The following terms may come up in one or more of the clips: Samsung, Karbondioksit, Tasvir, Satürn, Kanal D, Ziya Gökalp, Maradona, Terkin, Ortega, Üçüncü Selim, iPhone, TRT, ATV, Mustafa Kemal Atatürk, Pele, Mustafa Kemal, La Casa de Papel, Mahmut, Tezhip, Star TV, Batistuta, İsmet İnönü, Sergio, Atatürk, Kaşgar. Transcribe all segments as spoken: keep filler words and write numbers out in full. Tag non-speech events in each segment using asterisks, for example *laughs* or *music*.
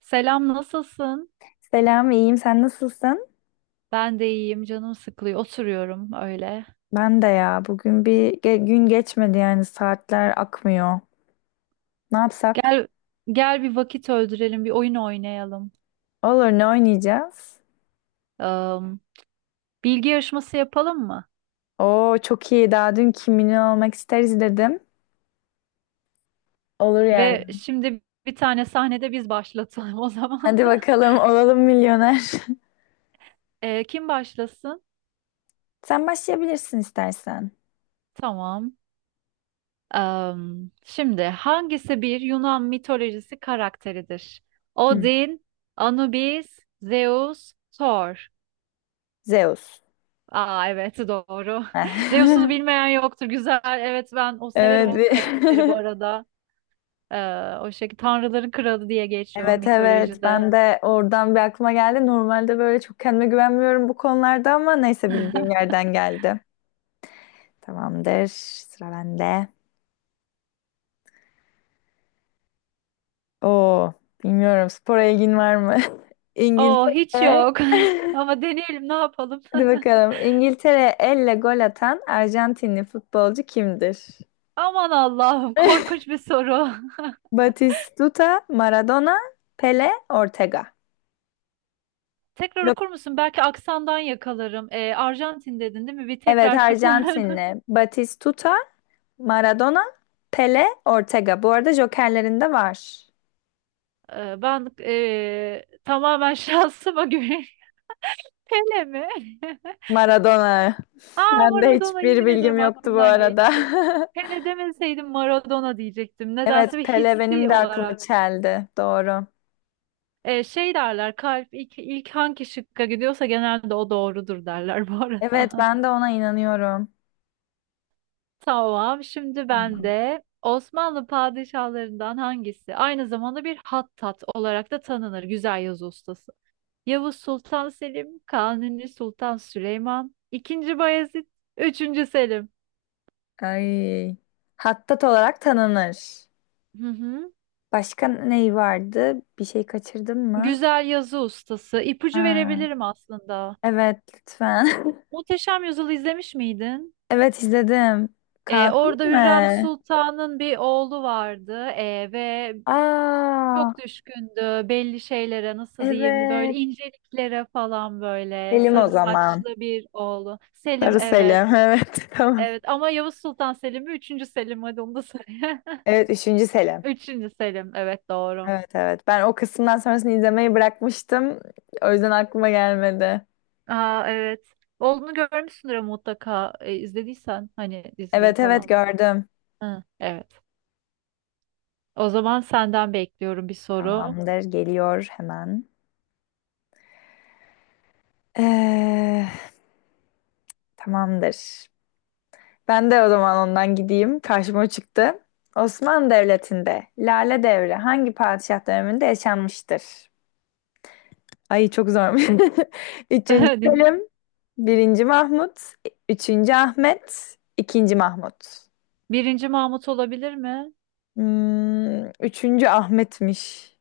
Selam, nasılsın? Selam, iyiyim. Sen nasılsın? Ben de iyiyim, canım sıkılıyor. Oturuyorum öyle. Ben de ya. Bugün bir ge- gün geçmedi yani saatler akmıyor. Ne yapsak? Gel, gel bir vakit öldürelim, bir oyun oynayalım. Olur, ne oynayacağız? Am, bilgi yarışması yapalım mı? Oo, çok iyi. Daha dün Kim Milyon Olmak isteriz dedim. Olur yani. Ve şimdi bir tane sahnede biz başlatalım o zaman. Hadi *laughs* bakalım olalım milyoner. E, kim başlasın? *laughs* Sen başlayabilirsin istersen. Tamam. Am, şimdi hangisi bir Yunan mitolojisi karakteridir? Hı. Odin, Anubis, Zeus, Thor. Zeus. Aa, evet doğru. *laughs* Zeus'u Heh. *laughs* bilmeyen yoktur. Güzel. Evet, ben o severim Evet. o bir- karakteri bu *laughs* arada. Ee, o şekilde Tanrıların Kralı diye geçiyor Evet evet. mitolojide. Ben de oradan bir aklıma geldi. Normalde böyle çok kendime güvenmiyorum bu konularda ama neyse bildiğim yerden geldi. Tamamdır. Sıra bende. Oo, bilmiyorum. Spora ilgin var mı? *laughs* Oo, hiç İngiltere. yok. *laughs* *laughs* Ama deneyelim, ne yapalım. Hadi *laughs* bakalım. İngiltere elle gol atan Arjantinli futbolcu kimdir? Aman Allah'ım, *laughs* korkunç bir soru. Batistuta, Maradona, Pele, Ortega. *laughs* Tekrar Yok. okur musun? Belki aksandan yakalarım. Ee, Arjantin dedin değil mi? Bir Evet, tekrar şıklar. *laughs* Arjantinli. Batistuta, Maradona, Pele, Ortega. Bu arada jokerlerinde var. Ee, ben ee, tamamen şansıma güveniyorum. *laughs* Pele mi? *laughs* Maradona. *laughs* Ben de Maradona, hiçbir yemin bilgim ederim yoktu bu aklımdan arada. geçti. *laughs* Hele demeseydim Maradona diyecektim. Nedense Evet, bir Pele benim hissi de aklımı olarak. çeldi. Doğru. Ee, şey derler, kalp ilk, ilk hangi şıkka gidiyorsa genelde o doğrudur derler bu Evet, arada. ben de ona inanıyorum. *laughs* Tamam, şimdi ben Tamam. de. Osmanlı padişahlarından hangisi aynı zamanda bir hattat olarak da tanınır, güzel yazı ustası? Yavuz Sultan Selim, Kanuni Sultan Süleyman, ikinci. Bayezid, Üçüncü Selim. Ay. Hattat olarak tanınır. Hı hı. Başka neyi vardı? Bir şey kaçırdım mı? Güzel yazı ustası. İpucu Ha. verebilirim aslında. Evet, lütfen. *laughs* Muhteşem Yüzyıl'ı izlemiş miydin? Evet, izledim. Ee, Kanun orada Hürrem mi? Sultan'ın bir oğlu vardı ee, ve Aa, çok düşkündü belli şeylere, nasıl diyeyim, böyle evet. inceliklere falan, böyle Selim o sarı zaman. saçlı bir oğlu. Selim, Sarı evet. Selim. *laughs* Evet, tamam. Evet ama Yavuz Sultan Selim mi? Üçüncü Selim, hadi onu da söyle. *laughs* Evet, üçüncü Selim. Üçüncü Selim, evet, doğru. Evet, evet. Ben o kısımdan sonrasını izlemeyi bırakmıştım. O yüzden aklıma gelmedi. Aa, evet. Oğlunu görmüşsündür ama mutlaka, e, izlediysen hani dizide Evet evet, falan. tamam, gördüm. Hı, evet. O zaman senden bekliyorum bir soru. Tamamdır, geliyor hemen. Ee, Tamamdır. Ben de o zaman ondan gideyim. Karşıma o çıktı. Osmanlı Devleti'nde Lale Devri hangi padişah döneminde yaşanmıştır? Ay çok zor. *laughs* Üçüncü *laughs* Dinle. Selim, birinci Mahmut, üçüncü Ahmet, ikinci Mahmut. Birinci Mahmut olabilir mi? Hmm, üçüncü Ahmet'miş.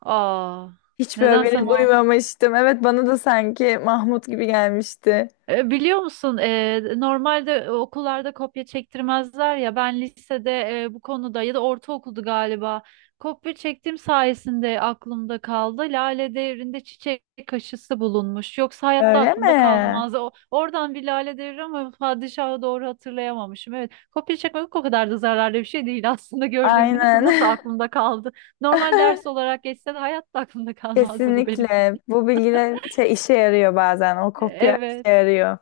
Aa, Hiç böyle nedense beni Mahmut. duymamıştım. Evet bana da sanki Mahmut gibi gelmişti. E, Biliyor musun, e, normalde e, okullarda kopya çektirmezler ya, ben lisede, e, bu konuda, ya da ortaokuldu galiba, kopya çektiğim sayesinde aklımda kaldı. Lale Devri'nde çiçek aşısı bulunmuş. Yoksa hayatta Öyle mi? aklımda kalmaz. O, oradan bir Lale Devri ama padişahı doğru hatırlayamamışım. Evet, kopya çekmek o kadar da zararlı bir şey değil *laughs* aslında, gördüğün gibi. Ne kız, nasıl Aynen. aklımda kaldı? Normal ders *laughs* olarak geçse de hayatta aklımda kalmazdı bu benim. Kesinlikle. Bu bilgiler şey, işe yarıyor bazen. O E, kopya işe Evet. yarıyor.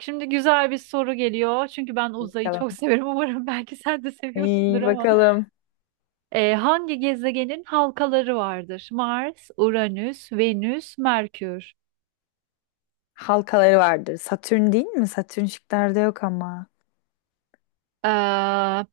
Şimdi güzel bir soru geliyor. Çünkü ben uzayı çok *laughs* Bakalım. severim. Umarım belki sen de seviyorsundur İyi ama. bakalım. Ee, hangi gezegenin halkaları vardır? Mars, Uranüs, Venüs, Merkür. Halkaları vardır. Satürn değil mi? Satürn şıklarda yok ama. Ee,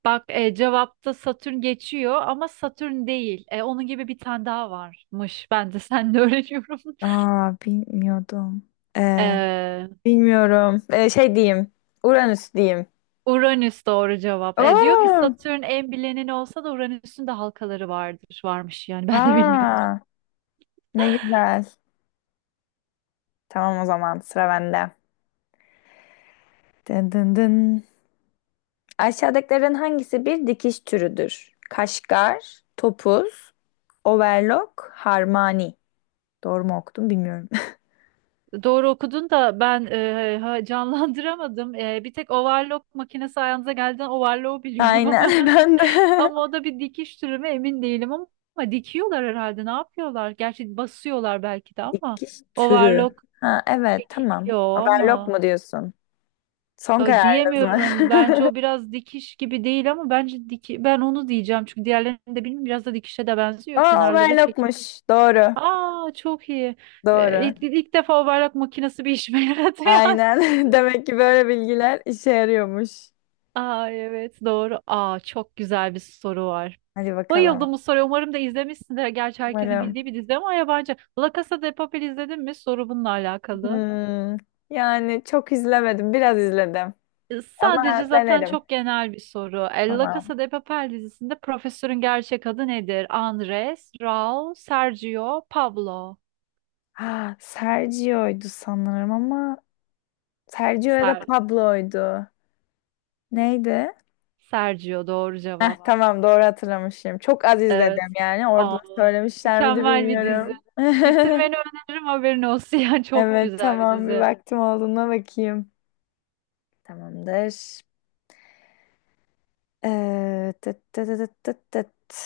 bak, e, cevapta Satürn geçiyor ama Satürn değil. E, onun gibi bir tane daha varmış. *laughs* Ben de seninle *laughs* öğreniyorum. Aa, bilmiyordum. Ee, Ee, bilmiyorum. Ee, şey diyeyim. Uranüs diyeyim. Uranüs doğru cevap. E, diyor ki Oo! Satürn en bilineni olsa da Uranüs'ün de halkaları vardır. Varmış yani, ben de bilmiyorum. Aa, ne güzel. Tamam, o zaman sıra bende. Dın dın dın. Aşağıdakilerin hangisi bir dikiş türüdür? Kaşgar, topuz, overlock, harmani. Doğru mu okudum bilmiyorum. Doğru okudun da ben e, ha- canlandıramadım. E, bir tek overlock makinesi ayağınıza geldiğinden overlock *laughs* biliyorum ama, Aynen, *laughs* *laughs* ben de. ama o da bir dikiş türü mü emin değilim, ama, ama dikiyorlar herhalde. Ne yapıyorlar? Gerçi basıyorlar belki de ama Dikiş türü. overlock Ha, evet, tamam. çekiliyor Overlock ama, mu diyorsun? Son ay, kararınız mı? diyemiyorum. Bence o *laughs* biraz dikiş gibi değil ama, bence diki, ben onu diyeceğim, çünkü diğerlerini de bilmiyorum. Biraz da dikişe de benziyor. Aa, Kenarları çekiyor. overlockmuş. Doğru. Aa, çok iyi. E, Doğru. ilk, ilk defa overlock makinesi bir işime yaradı *laughs* yani. Aynen. *laughs* Demek ki böyle bilgiler işe yarıyormuş. Aa, evet, doğru. Aa, çok güzel bir soru var. Hadi Bayıldım bakalım. bu soruya. Umarım da izlemişsindir. Gerçi herkesin bildiği Umarım. bir dizi ama yabancı. La Casa de Papel izledin mi? Soru bununla alakalı. Hmm. Yani çok izlemedim. Biraz izledim. E, Ama Sadece, zaten denerim. çok genel bir soru. E, La Tamam. Casa de Papel dizisinde profesörün gerçek adı nedir? Andres, Raul, Sergio, Pablo. Ha, Sergio'ydu sanırım ama Sergio ya da Ser Pablo'ydu. Neydi? Sergio doğru Heh, cevap. tamam, doğru hatırlamışım. Çok az Evet. izledim yani. Orada Aa, söylemişler miydi mükemmel bir dizi. bilmiyorum. *laughs* Bitirmeni öneririm, haberin olsun. *laughs* Yani çok Evet, güzel bir tamam, bir dizi. vaktim olduğuna bakayım. Tamamdır. Ee, tıt tıt tıt tıt tıt.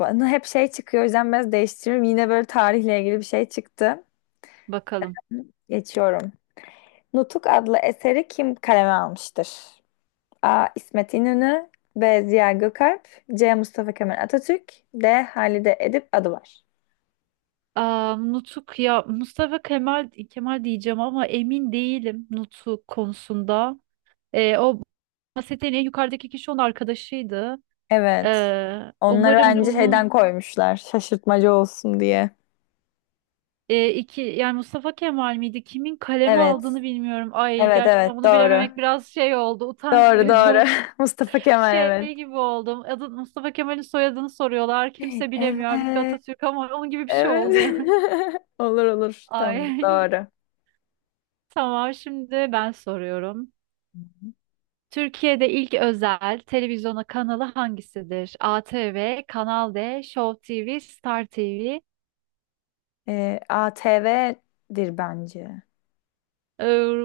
Bana hep şey çıkıyor, o yüzden biraz değiştiriyorum. Yine böyle tarihle ilgili bir şey çıktı. Bakalım. Geçiyorum. Nutuk adlı eseri kim kaleme almıştır? A. İsmet İnönü, B. Ziya Gökalp, C. Mustafa Kemal Atatürk, D. Halide Edip Adıvar. Aa, Nutuk, ya Mustafa Kemal Kemal diyeceğim ama emin değilim Nutuk konusunda. Ee, o bahsettiğin en yukarıdaki kişi onun arkadaşıydı. Evet. Ee, Onları umarım bence bunu, şeyden koymuşlar. Şaşırtmacı olsun diye. e, iki yani, Mustafa Kemal miydi? Kimin kaleme Evet. aldığını bilmiyorum. Ay, Evet gerçekten evet bunu bilememek doğru. biraz şey oldu. Utanç Doğru verici doğru. oldu. *laughs* Mustafa *laughs* Kemal, Şey evet. gibi oldum. Adı Mustafa Kemal'in, soyadını soruyorlar, kimse bilemiyor. Halbuki Evet. Atatürk, ama onun gibi bir şey Evet. oldu yani. *laughs* *laughs* Olur olur. Tamam, Ay, doğru. *laughs* tamam, şimdi ben soruyorum. Türkiye'de ilk özel televizyona kanalı hangisidir? A T V, Kanal D, Show T V, Star T V. Ee, A T V'dir bence. Doğru. Ee,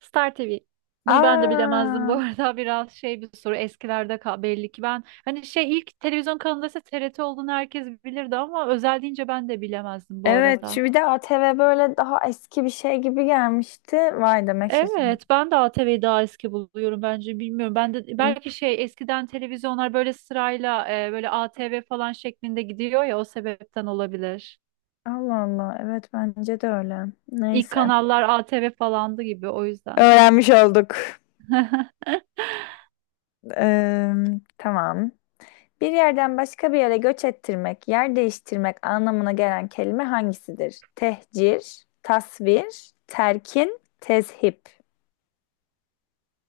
Star T V. Bunu ben de bilemezdim bu Aa, arada. *laughs* Biraz şey bir soru. Eskilerde kal- belli ki, ben hani şey, ilk televizyon kanalında ise T R T olduğunu herkes bilirdi ama özel deyince ben de bilemezdim bu evet, doğru. arada. Şu bir de A T V böyle daha eski bir şey gibi gelmişti. Vay, demek şaşırdım. Evet, ben de A T V'yi daha eski buluyorum bence, bilmiyorum. Ben de Hı. belki şey, eskiden televizyonlar böyle sırayla, e, böyle A T V falan şeklinde gidiyor ya, o sebepten olabilir. Allah Allah, evet, bence de öyle. İlk Neyse. kanallar A T V falandı gibi, o yüzden. Öğrenmiş olduk. *laughs* Ee, tamam. Bir yerden başka bir yere göç ettirmek, yer değiştirmek anlamına gelen kelime hangisidir? Tehcir, tasvir, terkin, tezhip.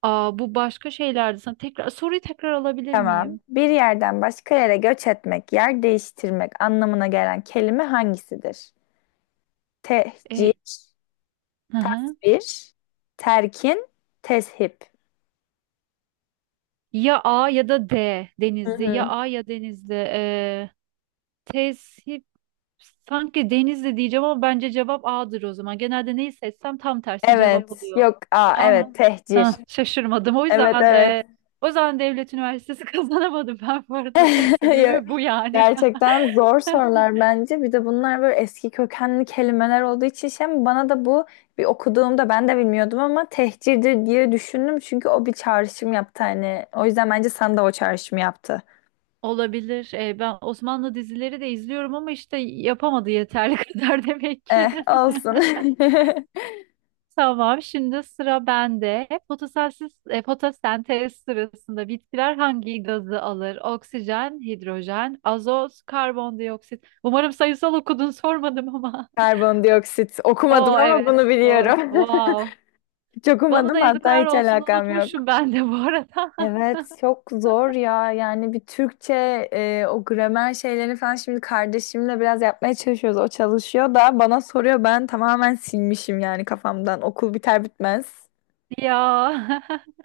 Aa, bu başka şeylerdi. Sana tekrar soruyu tekrar alabilir Tamam. miyim? Bir yerden başka yere göç etmek, yer değiştirmek anlamına gelen kelime hangisidir? Tehcir, E, hı hı. tasvir, terkin, teship. Ya A ya da D, Hı Denizli. Ya hı. A ya Denizli. E, tesip, sanki Denizli diyeceğim ama bence cevap A'dır o zaman. Genelde neyi seçsem tam tersi cevap Evet. oluyor. Yok. Aa, A mı? evet. Tehcir. Hah, şaşırmadım. O Evet, yüzden evet. e, o yüzden Devlet Üniversitesi *laughs* kazanamadım ben bu arada. Tek *laughs* Yok. sebebi bu yani. Gerçekten zor sorular *laughs* bence. Bir de bunlar böyle eski kökenli kelimeler olduğu için şey, bana da bu bir okuduğumda ben de bilmiyordum ama tehcirdir diye düşündüm. Çünkü o bir çağrışım yaptı hani. O yüzden bence sana da o çağrışımı yaptı. Olabilir. Ee, ben Osmanlı dizileri de izliyorum ama işte yapamadı yeterli *laughs* kadar, demek Eh, ki. *laughs* olsun. *laughs* Tamam, şimdi sıra bende. Fotosensiz, e, fotosentez sırasında bitkiler hangi gazı alır? Oksijen, hidrojen, azot, karbondioksit. Umarım sayısal okudun, sormadım ama. Karbondioksit. *laughs* Okumadım Oo, ama evet, bunu doğru. biliyorum. *laughs* Wow. Çok Bana umadım da hatta, yazıklar hiç olsun, alakam yok. unutmuşum ben de bu arada. Evet, çok zor ya. Yani bir Türkçe e, o gramer şeylerini falan şimdi kardeşimle biraz yapmaya çalışıyoruz. O çalışıyor da bana soruyor. Ben tamamen silmişim yani kafamdan. Okul biter bitmez. *laughs* Ya. *laughs*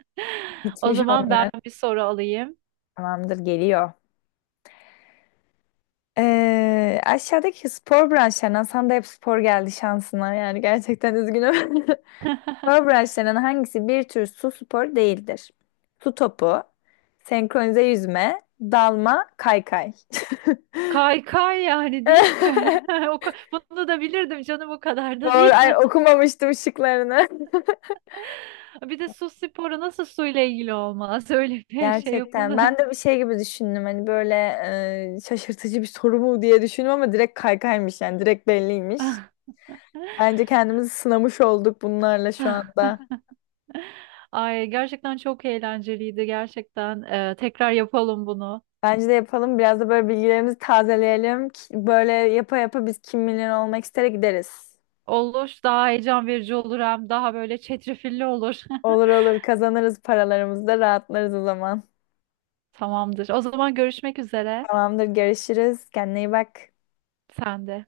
O Gitmiş zaman ben olmuş, bir soru alayım. tamamdır, geliyor. Ee, aşağıdaki spor branşlarından sana da hep spor geldi şansına. Yani gerçekten üzgünüm. *laughs* *laughs* Powerbraçlarının hangisi bir tür su spor değildir? Su topu, senkronize yüzme, dalma, kaykay. Kaykay, yani değil mi? *laughs* *laughs* O ka- Bunu da bilirdim canım, o kadar da Doğru. değil. Ay, okumamıştım şıklarını. *laughs* Bir de su sporu nasıl suyla ilgili olmaz? *laughs* Öyle *laughs* bir şey Gerçekten. yapıldı. Ben de bir şey gibi düşündüm. Hani böyle e, şaşırtıcı bir soru mu diye düşündüm ama direkt kaykaymış yani. Direkt belliymiş. *laughs* Bence kendimizi sınamış olduk bunlarla şu anda. Ay, gerçekten çok eğlenceliydi, gerçekten. Ee, tekrar yapalım bunu. Bence de yapalım. Biraz da böyle bilgilerimizi tazeleyelim. Ki- Böyle yapa yapa biz Kim Milyoner Olmak istere gideriz. Olur, daha heyecan verici olur, hem daha böyle çetrefilli olur. *laughs* Olur olur, kazanırız paralarımızı da rahatlarız o zaman. Tamamdır. O zaman görüşmek üzere. Tamamdır, görüşürüz. Kendine iyi bak. Sen de.